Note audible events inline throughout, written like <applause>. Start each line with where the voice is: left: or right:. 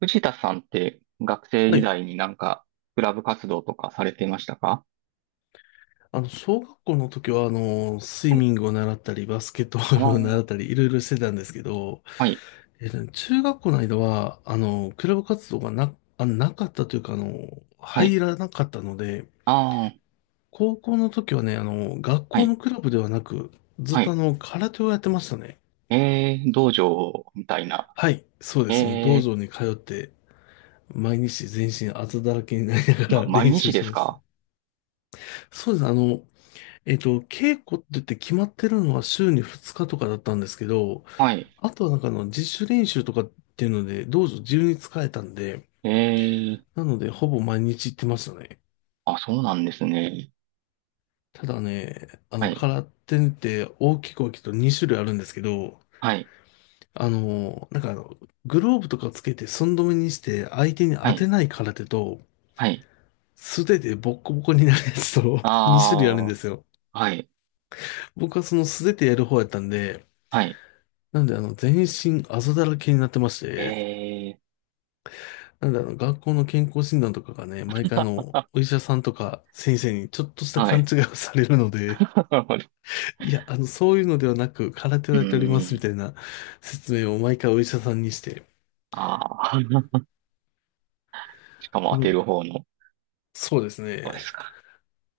right: 藤田さんって学生
left: は
right: 時
left: い。
right: 代にクラブ活動とかされてましたか？
left: 小学校の時は、スイ
right: はい。
left: ミングを習ったり、バスケットボ
right: あ
left: ール
right: あ、
left: を習ったり、いろいろしてたんですけど、
right: はい、
left: 中学校の間は、クラブ活動がなかったというか、
right: はい。
left: 入らなかったので、
right: ああ、
left: 高校の時はね、学
right: は
left: 校
right: い、
left: のクラブではなく、ずっ
right: は
left: と
right: い。
left: 空手をやってましたね。
right: えー、道場みたいな。
left: はい、そうです。もう
right: え
left: 道
right: ー、
left: 場に通って、毎日全身あざだらけになりな
right: ま、
left: がら <laughs>
right: 毎
left: 練習
right: 日
left: し
right: で
left: て
right: す
left: ました。
right: か？
left: そうです。稽古って言って決まってるのは週に2日とかだったんですけど、
right: はい。
left: あとは自主練習とかっていうので、道場自由に使えたんで、
right: えー、
left: なので、ほぼ毎日行ってましたね。
right: あ、そうなんですね。
left: ただね、
right: はい、
left: 空手って大きくと2種類あるんですけど、
right: はい、
left: あの、なんかあの、グローブとかつけて寸止めにして相手に
right: は
left: 当て
right: い、
left: ない空手と、
right: はい。
left: 素手でボッコボコになるやつと2 <laughs> 種類あるん
right: あ
left: で
right: あ、
left: すよ。
right: はい、
left: 僕はその素手でやる方やったんで、
right: はい。
left: なんで全身あざだらけになってまし
right: え
left: て、
right: ー、
left: なんだろう、学校の健康診断とかがね、毎回お
right: <laughs>
left: 医者さんとか先生にちょっとした
right: は
left: 勘
right: い。
left: 違いをされるので、
right: <laughs>
left: <laughs> いや、そういうのではなく、空手
right: う
left: をやっておりますみ
right: ーん、
left: たいな説明を毎回お医者さんにして、
right: ああ、<laughs> しかも
left: あ
right: 当て
left: の
right: る方の、
left: そうです
right: そうで
left: ね。
right: すか。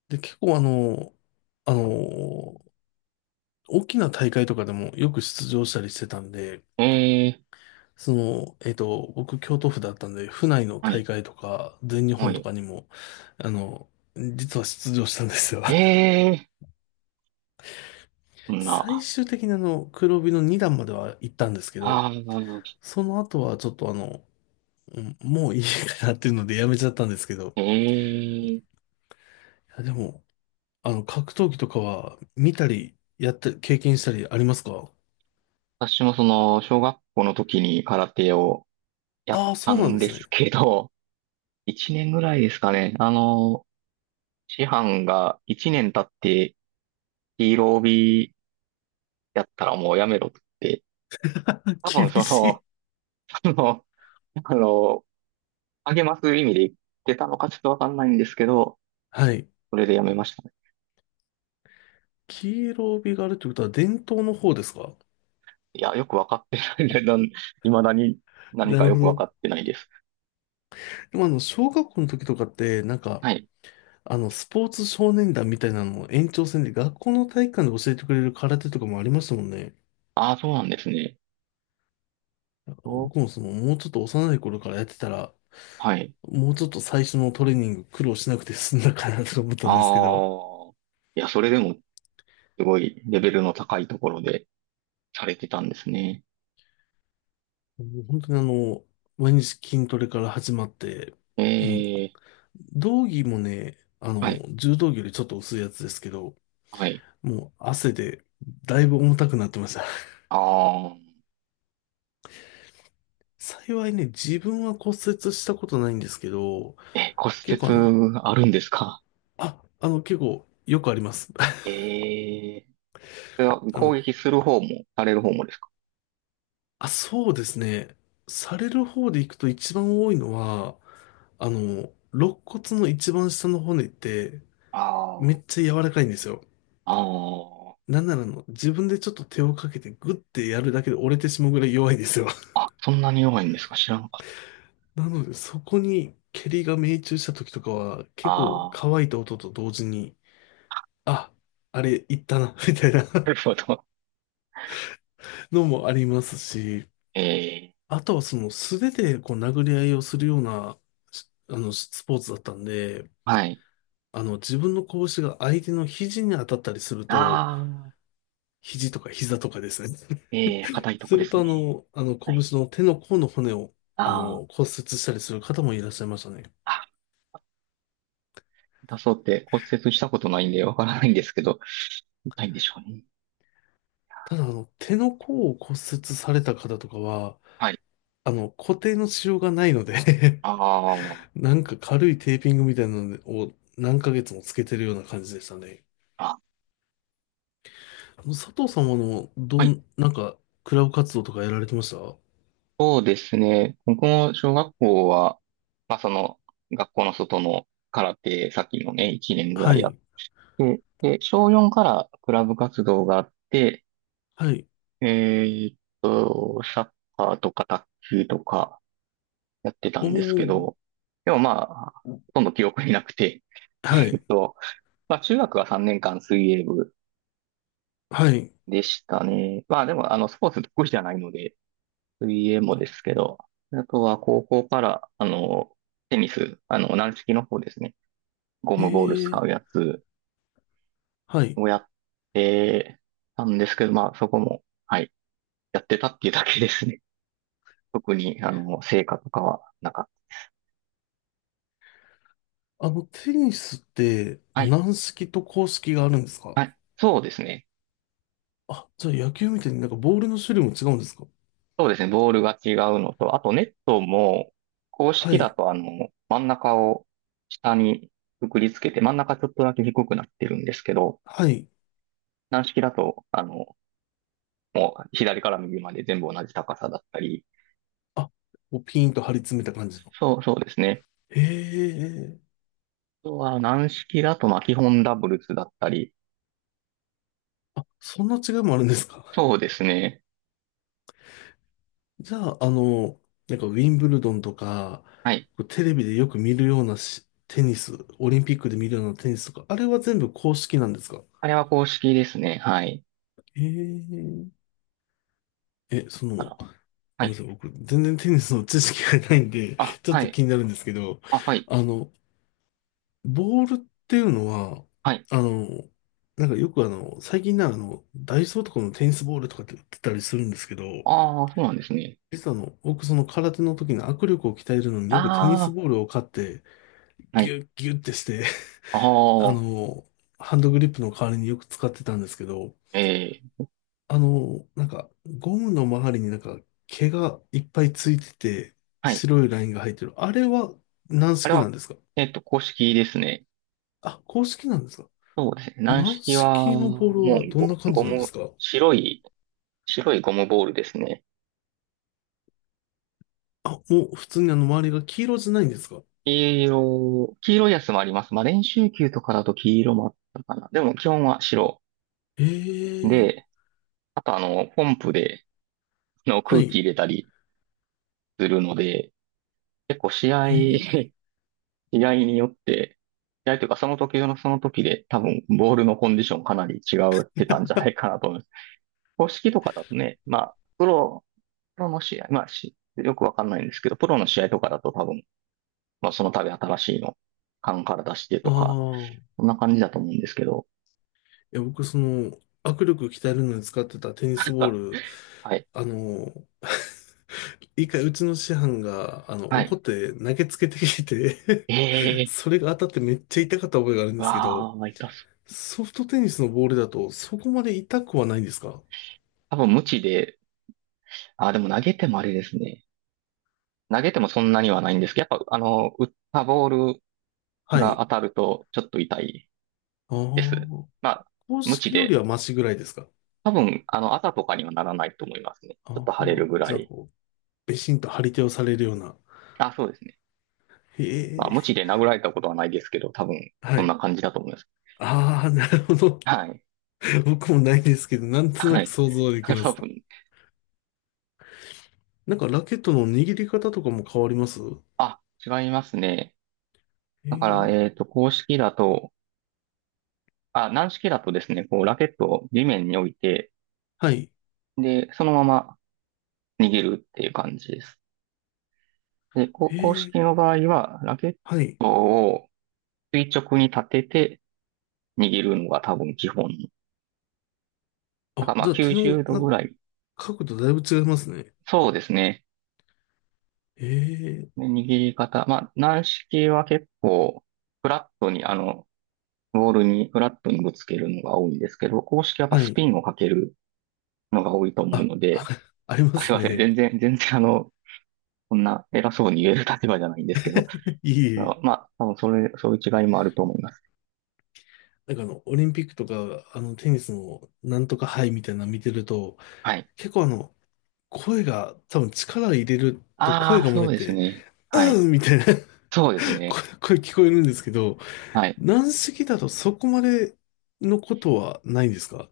left: で、結構あの、あの、大きな大会とかでもよく出場したりしてたんで、
right: えー、
left: その、僕、京都府だったんで、府内の
right: は
left: 大
right: い。
left: 会とか、全日
right: は
left: 本と
right: い。
left: かにも、あの、実は出場したんですよ。
right: ええー。そん
left: 最
right: な、
left: 終的に黒帯の2段までは行ったんですけど、
right: ああ、
left: その後はちょっとうんもういいかなっていうのでやめちゃったんですけど、
right: ええー。
left: いやでも、格闘技とかは見たり、やったり、経験したりありますか？
right: 私もその、小学校の時に空手をやっ
left: ああー、
right: た
left: そうなん
right: ん
left: で
right: で
left: す
right: す
left: ね。
right: けど、<laughs> 1年ぐらいですかね。師範が1年経ってヒーロー帯やったらもうやめろって、
left: <laughs>
right: 多
left: 厳
right: 分そ
left: し
right: の、
left: い。
right: <laughs> その、あの、励ます意味で言ってたのかちょっとわかんないんですけど、
left: はい。
right: それでやめましたね。
left: 黄色帯があるってことは伝統の方ですか？
right: いや、よくわかってないね。<laughs> 未だに何
left: な
right: か
left: る
right: よ
left: ほ
right: くわかっ
left: ど。
right: てないです。
left: でも小学校の時とかって、なんか、
right: はい。
left: スポーツ少年団みたいなのを延長戦で学校の体育館で教えてくれる空手とかもありましたもんね。
right: ああ、そうなんですね。お、
left: 僕もその、もうちょっと幼い頃からやってたら、
right: はい。
left: もうちょっと最初のトレーニング苦労しなくて済んだかなと思った
right: あ
left: んですけど、
right: あ。いや、それでも、すごいレベルの高いところでされてたんですね。
left: もう本当に毎日筋トレから始まって、
right: え
left: もう、
right: え、
left: 道着もね、
right: はい、
left: 柔道着よりちょっと薄いやつですけど、
right: はい。
left: もう汗でだいぶ重たくなってました。<laughs>
right: ああ、
left: 幸いね、自分は骨折したことないんですけど、
right: え、骨
left: 結構あの、
right: 折あるんですか？
left: あ、あの、結構よくあります。
right: ええ、それは
left: <laughs> あ
right: 攻
left: の、
right: 撃する方も、される方もですか？
left: あ、そうですね。される方で行くと一番多いのは、肋骨の一番下の骨ってめ
right: あ
left: っ
right: あ、
left: ちゃ柔らかいんですよ。
right: あ
left: なんなら自分でちょっと手をかけてグッてやるだけで折れてしまうぐらい弱いんですよ。<laughs>
right: あ、あ、そんなに弱いんですか、知らなかった。
left: なのでそこに蹴りが命中した時とかは結構
right: あ
left: 乾
right: あ、
left: いた音と同時に、あ、あれいったな、<laughs> みたいな
right: <laughs> なるほど。
left: <laughs> のもありますし、
right: ええ、
left: あとはその素手でこう殴り合いをするようなしあのスポーツだったんで、
right: はい。
left: 自分の拳が相手の肘に当たったりすると、
right: ああ、
left: 肘とか膝とかですね。
right: ええ、硬いとこ
left: す
right: で
left: る
right: す
left: と、
right: ね。は
left: 拳
right: い。
left: の手の甲の骨を、
right: あ
left: 骨
right: あ。
left: 折したりする方もいらっしゃいましたね。
right: あ、出そうって骨折したことないんでわからないんですけど、ないんでしょうね。
left: ただ、手の甲を骨折された方とかは、
right: はい。
left: 固定のしようがないので
right: あー、
left: <laughs> なんか軽いテーピングみたいなのを何ヶ月もつけてるような感じでしたね。
right: あ、
left: 佐藤さんは、あの、ど
right: はい。
left: ん、なんか、クラブ活動とかやられてました
right: そうですね。僕も小学校は、まあその、学校の外の空手、さっきのね、1年ぐら
left: は
right: いやっ
left: い、
right: て、で、小4からクラブ活動があって、
left: はい、
right: えっサッカーとか卓球とかやってた
left: お
right: んですけ
left: ー、
right: ど、でもまあ、ほとんど記憶になくて、<laughs>
left: は
right: えっ
left: い、
right: と、まあ中学は3年間水泳部
left: はい、
right: でしたね。まあでも、スポーツ得意じゃないので、水泳もですけど、あとは高校から、テニス、軟式の方ですね。ゴ
left: え
right: ムボール使う
left: ー、
right: やつ
left: はい。
right: をやってたんですけど、まあそこも、はい、やってたっていうだけですね。<laughs> 特に、成果とかはなかっ
left: テニスって、
right: た。はい、
left: 軟式と硬式があるんですか？
right: はい、そうですね。
left: あ、じゃあ野球みたいになんかボールの種類も違うんですか？
right: そうですね、ボールが違うのと、あとネットも、公
left: は
right: 式だ
left: い。
right: と、真ん中を下にくくりつけて、真ん中ちょっとだけ低くなってるんですけど、
left: はい。
right: 軟式だと、もう左から右まで全部同じ高さだったり、
left: あ、こうピーンと張り詰めた感じの。
right: そう、そうですね。
left: へえ。
right: あとは軟式だと、まあ、基本ダブルスだったり、
left: あ、そんな違いもあるんですか？
right: そうですね。
left: <laughs> じゃあ、なんかウィンブルドンとか、
right: はい。
left: こうテレビでよく見るようなテニス、オリンピックで見るようなテニスとか、あれは全部公式なんですか？
right: あれは公式ですね。はい。
left: へえ。え、その、
right: あら、は
left: ごめんな
right: い。
left: さい、僕、全然テニスの知識がないんで、
right: あ、
left: ちょっ
right: は
left: と
right: い。
left: 気になるんですけど、
right: あ、はい。
left: あの、ボールっていうのは、
right: はい。
left: あの、なんかよくあの、最近なあの、ダイソーとかのテニスボールとかって売ってたりするんですけど、
right: ああ、そうなんですね。
left: 実は僕その空手の時の握力を鍛えるのによくテニス
right: あ
left: ボールを買って、
right: あ、は
left: ギ
right: い。
left: ュッギュッってして、
right: あ
left: <laughs> あ
right: あ、
left: の、ハンドグリップの代わりによく使ってたんですけど、
right: ええ、
left: あの、なんか、ゴムの周りになんか毛がいっぱいついてて、
right: はい。
left: 白いラインが入ってる。あれは軟
right: あれ
left: 式な
right: は、
left: んですか？
right: 公式ですね。
left: あ、公式なんですか？
right: そうですね。軟
left: 軟
right: 式は、
left: 式のボー
right: もう
left: ルはどんな
right: ゴ、
left: 感じ
right: ゴ
left: なんで
right: ム、
left: すか？
right: 白い、白いゴムボールですね。
left: あ、もう普通に周りが黄色じゃないんですか？
right: 黄色、黄色いやつもあります。まあ、練習球とかだと黄色もあったかな。でも基本は白。
left: え
right: で、
left: え。
right: あとポンプで
left: は
right: 空気
left: い。
right: 入れたりするので、結構試合、<laughs>
left: ええ。
right: 試合によって、試合というかその時のその時で多分ボールのコンディションかなり違ってたんじゃないかなと思います。公式とかだとね、まあ、プロの試合、まあ、よくわかんないんですけど、プロの試合とかだと多分、まあその度新しいの、缶から出して
left: あ
right: とか、
left: あ。い
right: そんな感じだと思うんですけど、
left: や、僕その、握力鍛えるのに使ってたテニスボー
right: <laughs>
left: ル、
right: はい。
left: あの、<laughs> 一回うちの師範が、
right: は
left: 怒
right: い。
left: って投げつけてきて <laughs>
right: ええ
left: それが当たってめっちゃ痛かった覚えがあるん
right: ー、
left: ですけ
right: わ
left: ど、
right: あ、痛そう。
left: ソフトテニスのボールだとそこまで痛くはないんですか？
right: 多分無知で、あ、でも投げてもあれですね。投げてもそんなにはないんですけど、やっぱ、打ったボール
left: は
right: が
left: い。
right: 当たるとちょっと痛い
left: あ
right: です。
left: あ。
right: まあ、
left: 公
right: 無知
left: 式より
right: で、
left: はマシぐらいですか？
right: 多分、あざとかにはならないと思いますね。ちょっ
left: あ
right: と腫れる
left: あ、
right: ぐら
left: じゃあ
right: い。
left: こう、べしんと張り手をされるような。
right: あ、そうですね。
left: へ
right: まあ、無知
left: え、
right: で殴られたことはないですけど、多分、
left: は
right: そん
left: い。
right: な感じだと思います。
left: ああ、なるほど。
right: はい。
left: <laughs> 僕もないですけど、なんとな
right: は
left: く
right: い。
left: 想
right: <laughs>
left: 像はできま
right: 多
left: す。
right: 分。
left: なんかラケットの握り方とかも変わります
right: あ、違いますね。
left: へ
right: だから、
left: え、
right: 公式だと、あ、軟式だとですね、こう、ラケットを地面に置いて、
left: はい。
right: で、そのまま逃げるっていう感じです。で、
left: へ
right: 公
left: え、
right: 式の場合は、ラケッ
left: はい。
right: トを垂直に立てて逃げるのが多分基本。だか
left: あ、
right: らまあ
left: じゃあ手
right: 90
left: の、
right: 度
left: な
right: ぐ
left: んか、
right: らい。
left: 角度だいぶ違いますね。
right: そうですね。
left: へえ、
right: で握り方。まあ、軟式は結構、フラットに、ボールにフラットにぶつけるのが多いんですけど、公式はやっぱ
left: は
right: ス
left: い。
right: ピンをかけるのが多いと思う
left: あ、
right: の
left: <laughs>
right: で、
left: ありま
right: あ、すい
left: す
right: ません。
left: ね。
right: 全然こんな偉そうに言える立場じゃないんですけど、
left: <laughs> いえい
right: あ、
left: え。
right: まあ、多分、そういう違いもあると思います。
left: なんかオリンピックとか、テニスのなんとか杯みたいなの見てると、
right: はい。
left: 結構あの、声が、多分力を入れると
right: あ
left: 声
right: あ、
left: が漏
right: そ
left: れ
right: うです
left: て、
right: ね。はい。
left: うんみたいな
right: そうです
left: <laughs> 声、
right: ね。
left: 声聞こえるんですけど、
right: はい。
left: 軟式だとそこまでのことはないんですか？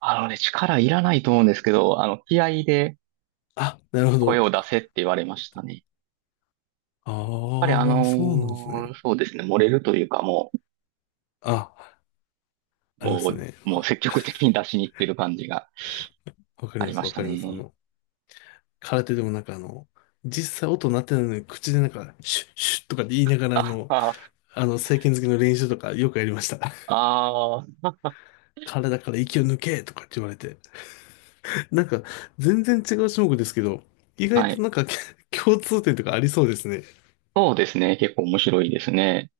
right: あのね、力いらないと思うんですけど、気合で
left: あ、なるほ
right: 声
left: ど。
right: を出せって言われましたね。やっぱりあ
left: ああ、そうなんです
right: のー
left: ね。
right: そうですね、漏れるというか、も
left: あ、
right: う、
left: ありま
right: も
left: すね。
right: う、もう積極的に出しに行ってる感じが
left: わかり
right: あ
left: ま
right: り
left: す、
right: まし
left: わ
right: た
left: かります。
right: ね。
left: 空手でもなんか実際音鳴ってないのに口でなんか、シュッシュッとかって言いながら
right: あ、あー、
left: 正拳突きの練習とかよくやりました。<laughs>
right: あー、
left: 体から息を抜けとかって言われて。なんか、全然違う種目ですけど、意外
right: は
left: と
right: い。
left: なんか <laughs> 共通点とかありそうですね。
right: そうですね。結構面白いですね。